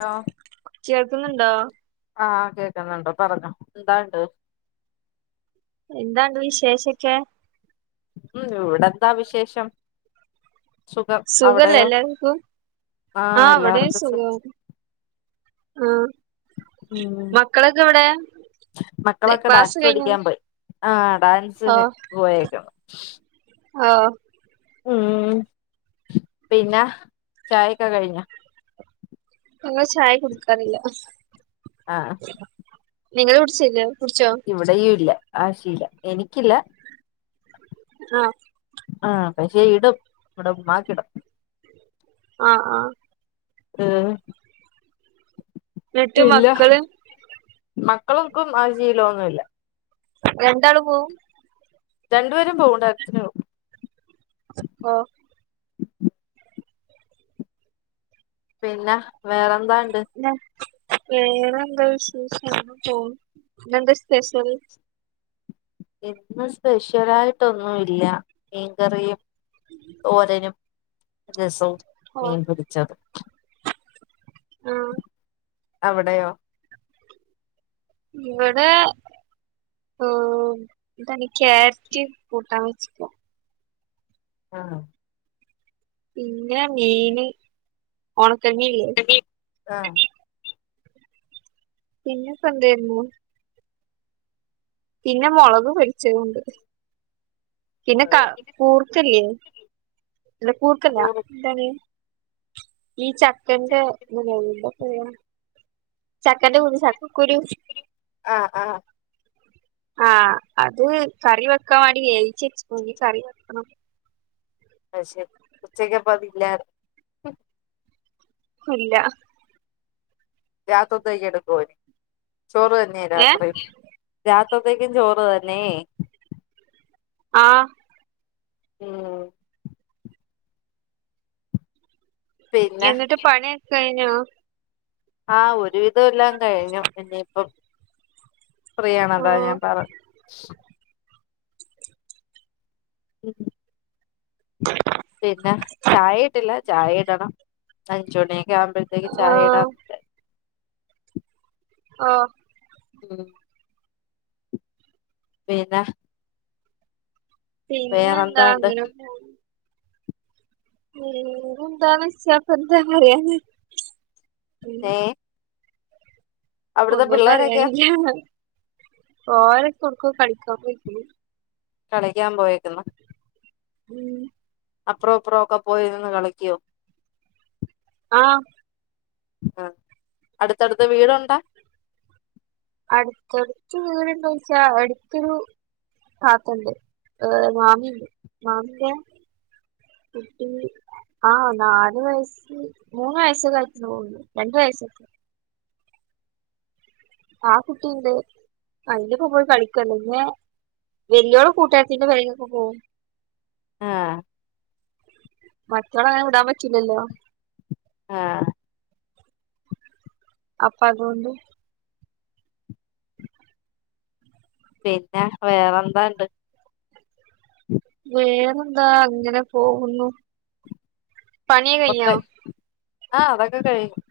Hello കേൾക്കുന്നുണ്ടോ? ആഹ് കേക്കുന്നുണ്ട് പറഞ്ഞോ എന്താണ്ട്? എന്താണ്ട് വിശേഷൊക്കെ? ഉം ഇവിടെന്താ വിശേഷം? സുഖം സുഖല്ല അവിടെയോ എല്ലാവക്കും ആഹ് ഇവിടെയും സുഖം ആഹ് ഉം മക്കളൊക്കെ എവിടെ മക്കളൊക്കെ ക്ലാസ്സ് ഡാൻസ് കഴിഞ്ഞു പഠിക്കാൻ പോയി ആഹ് ഡാൻസിന് പോയേക്കണം. ആഹ് ഉം പിന്നെ ചായൊക്കെ കഴിഞ്ഞു. ഞങ്ങെ ചായ കുടുക്കാറില്ല. ആഹ് നിങ്ങള് കുടിച്ചല്ലേ കുടിച്ചോ? ഇവിടേല്ല ആഹ് ശീലം എനിക്കില്ല. ആഹ് ആഹ് [unintelligible] ഇടും ഇവിടമാക്കിടും ആഹ് ആഹ് മം എന്നിട്ട് ഇല്ല മക്കള് മക്കളക്കും ആഹ് ജീലമൊന്നുമല്ല രണ്ടാള് പോവും രണ്ടുപേരും പോകു [unintelligible] [unintelligible] പിന്നെ വേറെന്താണ്ട് പിന്നെ വേറെന്താ വിശേഷം ഇന്നെന്താ സ്പെഷ്യൽ ഇന്ന് സ്പെഷ്യലായിട്ടൊന്നുല്ല മീൻകറിയും തോരനും രസവും ഓ മീൻ പൊരിച്ചത് ആഹ് അവിടെയോ ഇവിടെ ങ് കാരറ്റ് കൂട്ടാൻ [inaudible] ആഹ് പിന്നെ മീന് ഒണക്കൽ മീൻല്ലേ [unintelligible] ആഹ് പിന്നെ പെ എന്തെയിര്ന്നു പിന്നെ മൊളക് പരിച്ചതുണ്ട് പിന്നെ ക കൂർക്കല്ലേ അല്ല കൂർക്കല്ല എന്താണ് ഈ ചക്കന്റെ [unintelligible] ചെക്കന്റെ കുരു ചക്കക്കുരു ആഹ് ആഹ് ആഹ് അത് കറി വെക്കാൻ വേണ്ടി വേവിച്ച് വച്ച്ക്ക്ണു ഈകറി വെക്കണം അയ് തെര ഉച്ചയ്ക്ക് ഇല്ലായിരുന്നു ഇല്ല രാത്രത്തയ്ക്ക് എടുക്കന് ചോറ് തന്നെയ രാത്ര ഏഹ് രാത്രത്തേക്കും ചോറ് തന്നെ ആഹ് ഉം പിന്നെ എന്നിട്ട് പണിയൊക്ക കഴിഞ്ഞോ? ആഹ് ഒരുവിധം ഇല്ല കഴിഞ്ഞു എ ഫ്രീ ആണ് അതാ ആഹ് ഞാൻ പറ ഉംം പിന്നെ ചായ ഇട്ടില്ല ചായ ഇടണം അഞ്ച് മണിയൊക്കെ ആവുമ്പോഴത്തേക്ക് ചായ ആഹ് ഇടാൻ ആഹ് ഉം വേന്ത പിന്നെന്താ വേറെന്താണ്ട് അങ്ങനെ പോ പിന്നെ ന്തന്നെച്ച എന്ത പറയ ന്ന് ഏഹ് അവിടുത്തെ ഒന്നും പിള്ളേരൊക്കെയോ പറയാനില്ല ഒലൊക്കെ ഒട്ക്കൊ കളിക്കാൻ പോയിക്ക്ണ് കളിക്കാൻ പോയേക്കുന്നു ഉം അപ്പറോ ഇപ്പറോ ഒക്കെ പോയിരുന്ന് കളിക്കു ആഹ് ആഗ് അടുത്തടുത്ത് വീടുണ്ടാ അടുത്തടുത്ത് വീട്ണ്ടൊയിച്ച അട്ത്തൊരു ആക്കണ്ട് ങ് മാമി മാമിന്റെ കുട്ടി ആഹ് നാല് വയസ്സ് മൂന്ന് വയസ്സ് കഴിഞ്ഞെന്ന് തോന്നുന്ന് രണ്ട് വയസ്സ് ആ കുട്ടിയെന്തെ അതിന്റ കൂടെ കളിക്കലില്ലേ വല്യ ഓള് കൂട്ടുകാരിത്തിന്റെ വഴിയിലൊക്കെ പോകും ആഹ് മറ്റവളെ അങ്ങനെ വിടാൻ പറ്റില്ലല്ലോ ആഹ് അപ്പ അതുകൊണ്ട് പിന്ന വേറെന്താ ഒണ്ട് വേറെന്താ അങ്ങനെ പോകുന്നു പണിയൊക്കെ കഴിഞ്ഞോ [unintelligible] ആഹ് അതൊക്കെ കഴിഞ്ഞ്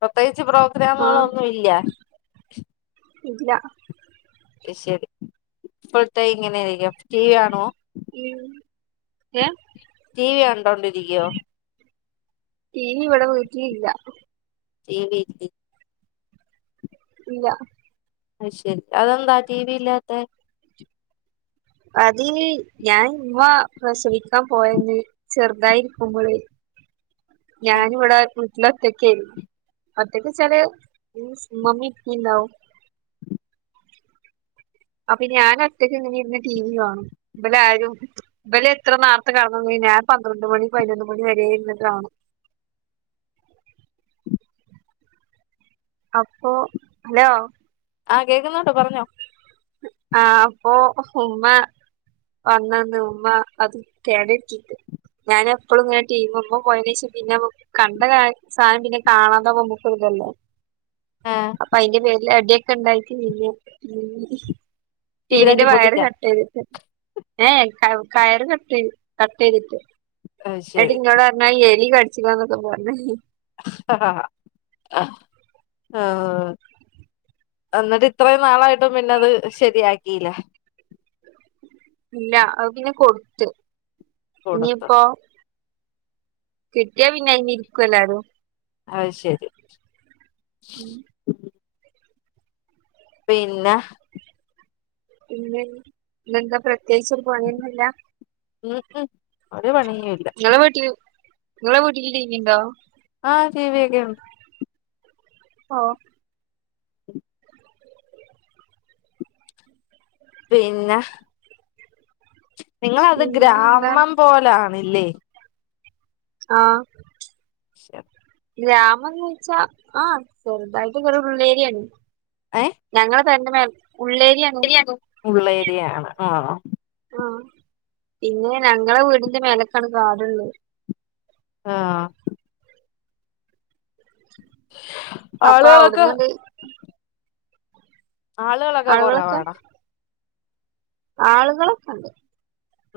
പ്രത്യേകിച്ച് പ്രോ ഗ്രാമുകൾ ആഹ് ഒന്നുമില്ല ഇല്ല അത് ശരി ഫുൾ ടൈം ഇങ്ങനെയിരിക്കും ടി വി കാണോ ഉം ഏഹ് ടി വി കണ്ടോണ്ടിരിക്കോ ടി വി ഇവിടെ വീട്ടിൽ ഇല്ല ടി വി ഇല്ലേ ഇല്ല അയ് ശരി അതെന്താ ടിവി ഇല്ലാത്തെ അത് ഞാൻ ഇവ പ്രസവിക്കാൻ പോയന്ന് ചെറുതായി ഇരിക്കുമ്പളെ ആഹ് ഞാന് ഇവിടെ വീട്ടില് ഒറ്റക്ക് ആയി ഒറ്റക്ക് വെച്ചാല് മീൻസ് മമ്മി പ്പിഇണ്ടാവും അപ്പ ഇനി ഞാൻ ഒറ്റക്ക് ഇങ്ങനെ ഇരുന്ന് ടി വി കാണും ഇവിടെ ആരും ഇവള് എത്ര നേർത്ത് കടന്നന്നി ഞാൻ പന്ത്രണ്ട് മണി പതിനൊന്ന് മണി വരെ ഇരുന്ന് കാണും. അപ്പോ ഹലോ ആഹ് കേക്കുന്നുണ്ട് പറഞ്ഞോ ആഹ് അപ്പൊ ഉമ്മ വന്നന്ന് ഉമ്മ അത് കേടാക്കിട്ട് ഞാനെപ്പളും ഇങ്ങനെ ടീമമ്മ പോയനേഷം പിന്നെ കണ്ട കാ സാധനം പിന്നെ കാണാതാകുമ്പ നമുക്കൊരു ഇതല്ലേ ആഹ് അപ്പൊ അയിന്റെ പേരില് അടിയൊക്കെ ഇണ്ടായിട്ട് നിന്നയ ടി വി ടിവിന്റെ തല്ലി വയർ പൊട്ടിച്ചാ കട്ട് ചെയ്തിട്ട് ഏഹ് വയറ് കട്ട് ചെയും കട്ട് ചെയ്തിട്ട് അത് എന്നിട്ട് ശരി ഇന്നോടു പറഞ്ഞ എലി കടിച്ചതാന്നൊക്കെ പറഞ്ഞ് ആഹ് എന്നിട്ട് ഇത്രയും നാളായിട്ടും പിന്നെ അത് ശരിയാക്കിയില്ലേ ഇല്ല അത് പിന്നെ കൊടുത്ത് കൊടുത്തു ഇനിയിപ്പോ കിട്ടിയാ പിന്നെ ഇനി ഇരിക്കോ എല്ലാരും അത് ശരി പിന്ന പിന്നെ ഇന്ന് എന്താ പ്രത്യേകിച്ച് പണിയൊന്നുല്ല ഉ ഉ ഒരു പണിയും ഇല്ല ഇങ്ങള് വീട്ടില് ഇങ്ങള് വീട്ടില് ടിവി ഉണ്ടോ ആഹ് ടി വി ഒക്കെ ഉണ്ട് ഓഹ് പിന്ന നിങ്ങളത് പിന്നെ എന്താ ഗ്രാമം പോലാണില്ലേ ആഹ് [inaudible] ഗ്രാമംന്ന് വെച്ചാ ആഹ് ചെറുതായിട്ടക്കെ ഒരു ഉള്ളേരിയാണ് ഏയ് ഞങ്ങള് തന്നേ ഉള്ളേരിയ ഉളേളരിയാണ് ആ ആ പിന്നെ ഞങ്ങളെ വീടിന്റെ മേലക്കടാടുള്ളൂ ആഹ് അപ്പൊ ആളുകളൊക്കെ അവിടുന്ന് ആളുകളൊക്കെ കുറവ് ആണോ ആളുകളൊക്കെ ഉണ്ട്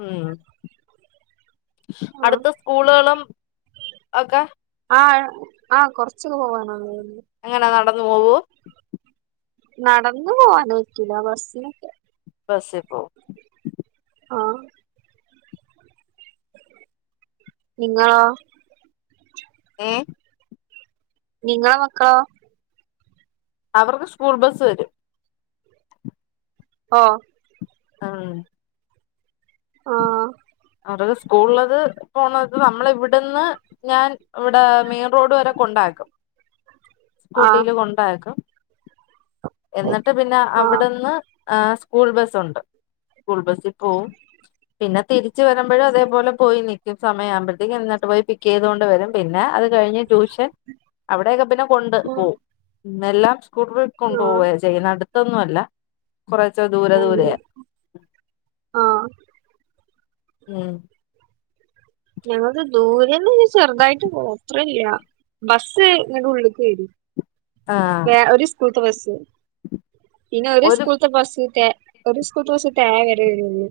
ഉം ആ അടുത്ത സ്കൂളുകളും ഒക്കെ ആ ആ കൊറച്ചൊക്കെ പോവാന എങ്ങനാ നടന്നു. പോോവോ നടന്ന പോകാനക്കില്ല ബസ്സിനൊക്കെ ബസി പ്പോവം ആഹ് നിങ്ങൾ ഏഹ് നിങ്ങളുടെ മക്ക അവർക്ക് സ്കൂൾ ബസ്സ് വരും ആഹ് ആഹ് ആഹ് അവർ സ്കൂൾ ളള്ളത് പോണത് നമ്മള ഇവിടെന്ന് ഞാൻ ഇവിടെ മെയിൻ റോഡ് വരെ കൊണ്ടാക്കും ആഹ് സ്കൂട്ടിൽ കൊണ്ടക്കും എന്നിട്ട് പിന്നെ ആഹ് അവിടുന്ന് ആ സ്കൂൾ ബസ്സുണ്ട് സ്കൂൾ ബസിൽ പോവും പിന്നെ അച്ച വരുമ്പഴും അതേപലെ പോയി നക്ക് സമയയാവുമ്പോഴത്തേക്കും എന്നിട്ട് പോയി പിക്ക് ചെയ്തുക കൊണ്ടോവും പിന്നെ അത് കഴിഞ്ഞഞ് ടൂഷ അവിടൊക്കെ പിന്നെ കൊണ്ട് ഉം പോവും എല്ലാം സ്കൂട്ടറി ആഹ് കൊണ്ടുപോവ ചെയ്യുന്നടുത്ത് ഒന്നുമല്ല കുറച്ച് ദൂരെ ദൂരെ ആഹ ഉം ഞങ്ങളത് ദൂരന്ന് ചെറുതായിട്ട് പോത്രല്ല ബസ്സ് ഇങ്ങളടെ ഉള്ളിൽക്ക് വരും ആഹ് ഒരു സ്കൂൾത്തെ ബസ് പിന്നെ ഒരു സ്കൂളത്തെ ബസ് ഒരു സ്കൂളത്തെ ബസ് തേ വരന്ന്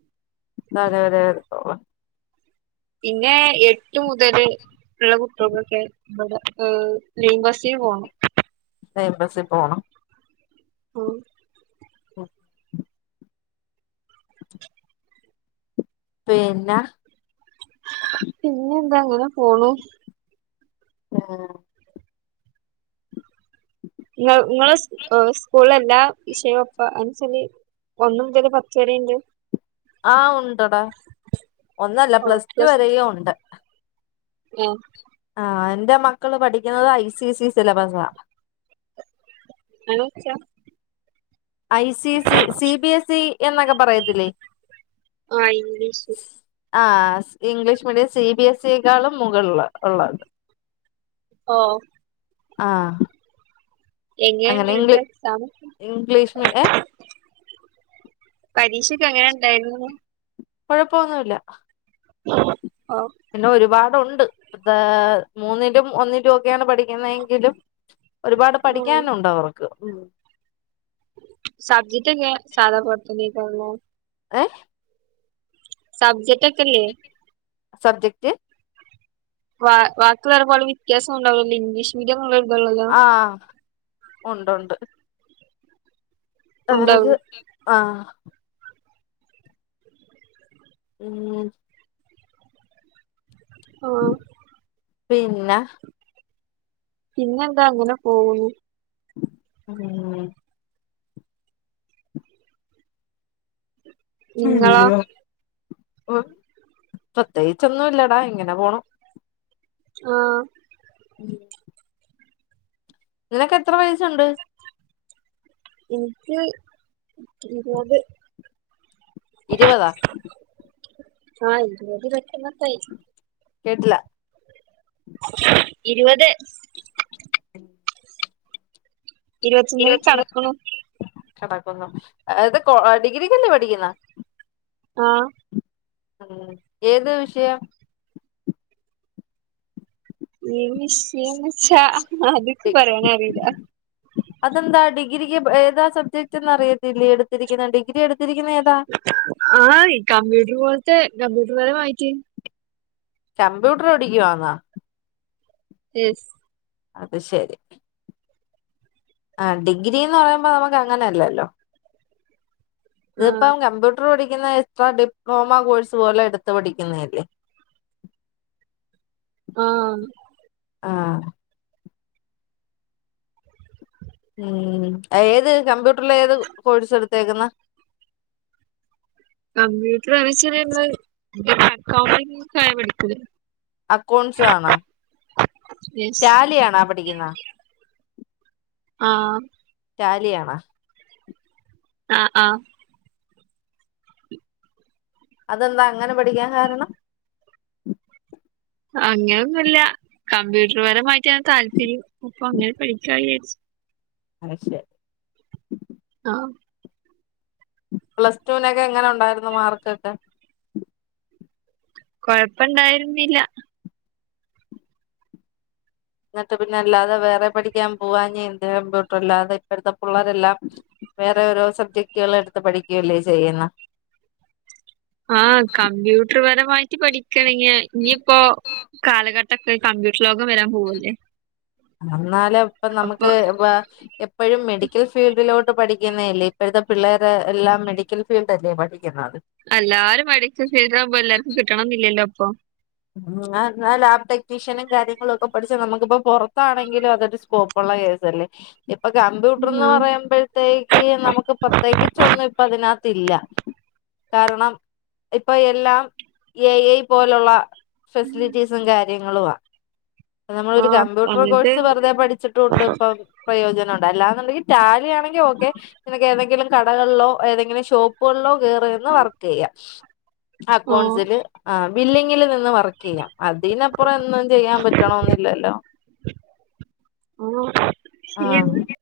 അതെ അതെ വക്കോള പിന്നെ എട്ട് മുതല് ഉള്ള കുട്ടികളൊക്കെ നമ്മടെ ലിംബസിൽ പോണം എംബസി പോകണം ആ ആഹ പിന്നെ പിന്നെ എന്താ അങ്ങനെ പോണു ആഹ ഉം നിങ്ങളെ സ്കൂളല്ല വിഷയപ്പ അനസരി ഒന്നും ഇറ്റത് പത്ത് വര ഉണ്ട് ആഹ ഉണ്ട്ടാ ഒന്നല്ല ഓഹ് പ്ലസ് ടു വരെയും ഉണ്ട് ഓ ആ എന്റെ മക്കള് പഠിക്കുന്നത് ഐ സി ഐ സി സിലബസണ് അണോച്ചാ I C C, C B S E എന്നൊക്കെ പറയത്തില്ലേ. ആഹ് ഇംഗ്ലീഷ്. ആഹ് English medium C B S സിയെക്കാളും മുകള് ള്ള ഓ. ആഹ് അങ്ങനെ എങ്ങനെണ്ട് ങ്ങക്ക് ഇംഗ്ലീ എക്സാമൊക്കെ ഇംഗ്ലീഷ് മീ ഏഹ് പരീഷൊക്കെങ്ങനെണ്ടായിര്ന്നൂ? കൊഴ്പ്പോന്നുല്ല. ഓഹ് പിന്നെ ഒരുപാടൊണ്ട് [unintelligible] മൂന്നിലും ഒന്നി [unintelligible] പഠിക്കുന്നതെങ്കിലും ഒരുപാട് ഉം പഠിക്കാനുണ്ട് അവർക്ക്. സബ്ജറ്റൊക്കെ സാധാ പോല്ത്തന്നേക്കാരു [unintelligible] ഏഹ് സബജെക്റ്റെക്കെല്ല്യേ. സബ്ജെക്റ്റ് വ വാക്കിള്ളോലെ പോലെ വ്യത്യാസണ്ടാവല്ലെ ഇംഗ്ലീഷ് [unintelligible] ആഹ് ഒണ്ട് ഒണ്ട്. അവറക്ക് ഉണ്ടാവും ആഹ്. ഉം. ആഹ് പിന്ന പിന്നെന്താങ്ങനെ പോകുന്നു ഉം നിങ്ങളോ [inaudible] പ്രത്യേകിച്ചൊന്നും ഇല്ലെടാ ഇങ്ങനെ പോണു ആഹ് ഉം നിനക്കെത്ര വയസ്സുണ്ട്? ഇന്ക്ക് ഇരുവത് ഇരുവതോ ആഹ് ഇര് വത് ഇരുവത്താന്നൊക്കായി. കേട്ട്ല ഇരുവത് ഇരുപത്തൊന്നിന് ഇരുവത്തൊന്ന് കടക്കണു [unintelligible] എത് കോ ഡിഗ്രിക്കല്ലേ പഠിക്കുന്നേ. ആഹ് ഉം ഏത് വിഷയം? ഏത് വിഷയെന്നെച്ചാ അത് [inaudible] അതെന്താ ഡിഗ്രിക്ക് ഏതാ സബ്ജക്റ്റെന്നറിയത്തില്ലേ എടുത്തിരിക്ക്ന്ന ഡിഗ്രി എടുത്തിരിക്ക്ന്നേ ഏതാ? ആഹ് കമ്പ്യൂട്ട്റ് പോല്ത്തെ കംമ്പ്യൂട്ട്റ്പരമായിറ്റ്. കമ്പ്യൂട്ടറ് പഠിക്കുവാന്നോ? എസ് അത് ശെരി. ആഹ് ഡിഗ്രിന്നറയുമ്പോ നമുക്ക് അങ്ങനെല്ലല്ലോ ആഹ് ഇത്പ്പം കംമ്പ്യൂ ട്ടറ് പഠിക്കുന്നേ എക്സ്ട്രാ ഡിപ്ലോമ കോഴ്സ് പോലെ എടുത്ത് പഠിക്കുന്നേല്ലേ. ആഹ് ആഹ് ഉം ഏത് കമ്പ്യൂട്ടറ്ലേത് കോഴ്സ് എടുത്തേക്ക്ന്നേ? കമ്പ്യൂട്ടറ് [unintelligible] അക്കൌണ്ടിംഗ്സാ പഠിച്ചത്. അക്കൗൺസാണോ യെസ് റ്റാലിയാണോ പട് ഠിക്കുന്നെ ആഹ് റ്റാലിയാണ ആഹ് ആഹ് അതെന്താ അങ്ങനെ പഠിക്കാൻ കാരണം അങ്ങനെ ഒന്നുല്ല കമ്പ്യൂട്ടർപരമായിട്ടാണ് താല്പര്യം അപ്പൊ അങ്ങനെ പഠിക്കാ വിചാരിച്ചു [unintelligible] ആഹ് പ്ലസ് ടു നൊക്കെ എങ്ങനെ ഉണ്ടായിരുന്നു മാർക്കൊക്കെ കൊഴപ്പണ്ടായിരുന്നില്ല എന്നിട്ട് പിന്നെ അല്ലാതെ വേറെ പഠിക്കാൻ പോവാഞ്ഞെ എന്ത് കമ്പ്യൂട്ടർ അല്ലാതെ ഇപ്പഴത്തെ പിള്ളേരെല്ലാം വേറെ ഓരോ സബ്ജക്ടുകൾ എടുത്ത് പഠിക്കല്ലേ ചെയ്യുന്നെ ആഹ് കമ്പ്യൂട്ടർപരമായിട്ട് പഠിക്കണെങ്ങേ ഇനിയിപ്പോ കാലഘ ട്ടൊക്കെ കമ്പ്യൂട്ടർ ലോകം വരാൻ പോവല്ലേ അന്നാലും ഇപ്പ അപ്പൊ നമുക്ക് ഇപ്പ എപ്പഴും മെഡിക്കൽ ഫീൽഡിലോട്ട് പഠിക്കുന്നയല്ലേ ഇപ്പോഴത്തെ പിള്ളേരെ എല്ലാം മെഡിക്കൽ ഫീൽഡല്ലേ പഠിക്കുന്നത് എല്ലാരും മെഡിക്കൽ ഫീൽടാകുമ്പോ എല്ലാര്ക്കും കിട്ടണം എന്നില്ലല്ലോ ഇപ്പൊ ഉം എന്നാൽ ലാബ് ടെക്നീഷ്യനും കാര്യങ്ങളോക്കെ പഠിച്ചാ നമുക്കിപ്പോ പോറത്താണെങ്കിലും അതൊരു സ്കോ പ്പുള്ള കേസല്ലേ ഇപ്പൊ കമ്പ്യൂട്ടർന്ന് ആഹ് പറയുമ്പയ് തെക്ക് നമുക്ക് പ്രത്യേകിച്ചൊന്നും ഇപ്പതിനാത്തില്ല കാരണം ഇപ്പം എല്ലാം എ ഐ പോലുള്ള ഫെസിലിറ്റീസും കാര്യങ്ങളു ആഹ് നമ്മളൊരു ആഹ് കമ്പ്യൂട്ടർ അങ്ങനത്തെ കോഴ്സ് വെറുതെ പഠിച്ചിട്ടോണ്ട് ഇപ്പം പ്രയോജനം ഉണ്ടോ അല്ലാന്നുണ്ടെങ്കിൽ റ്റാലിയാണെങ്കി ഓക്കെ നിനക്ക് ഏതെങ്കിലും കടകൾലോ ഏതെങ്കിലും ഷോ പ്പ് കൾലോ കേറിയിരുന്ന് വർക്കെയ്യ ആഹ് അക്കൗണ്ട്സില് ആഹ് ബില്ലിങ്ങില് നിന്ന് വർ വർക്കേയ്യാം അതിനപ്പുറം ഒന്നും ചെയ്യാൻ പറ്റണോന്നില്ലല്ലോ ആഹ് [inaudible]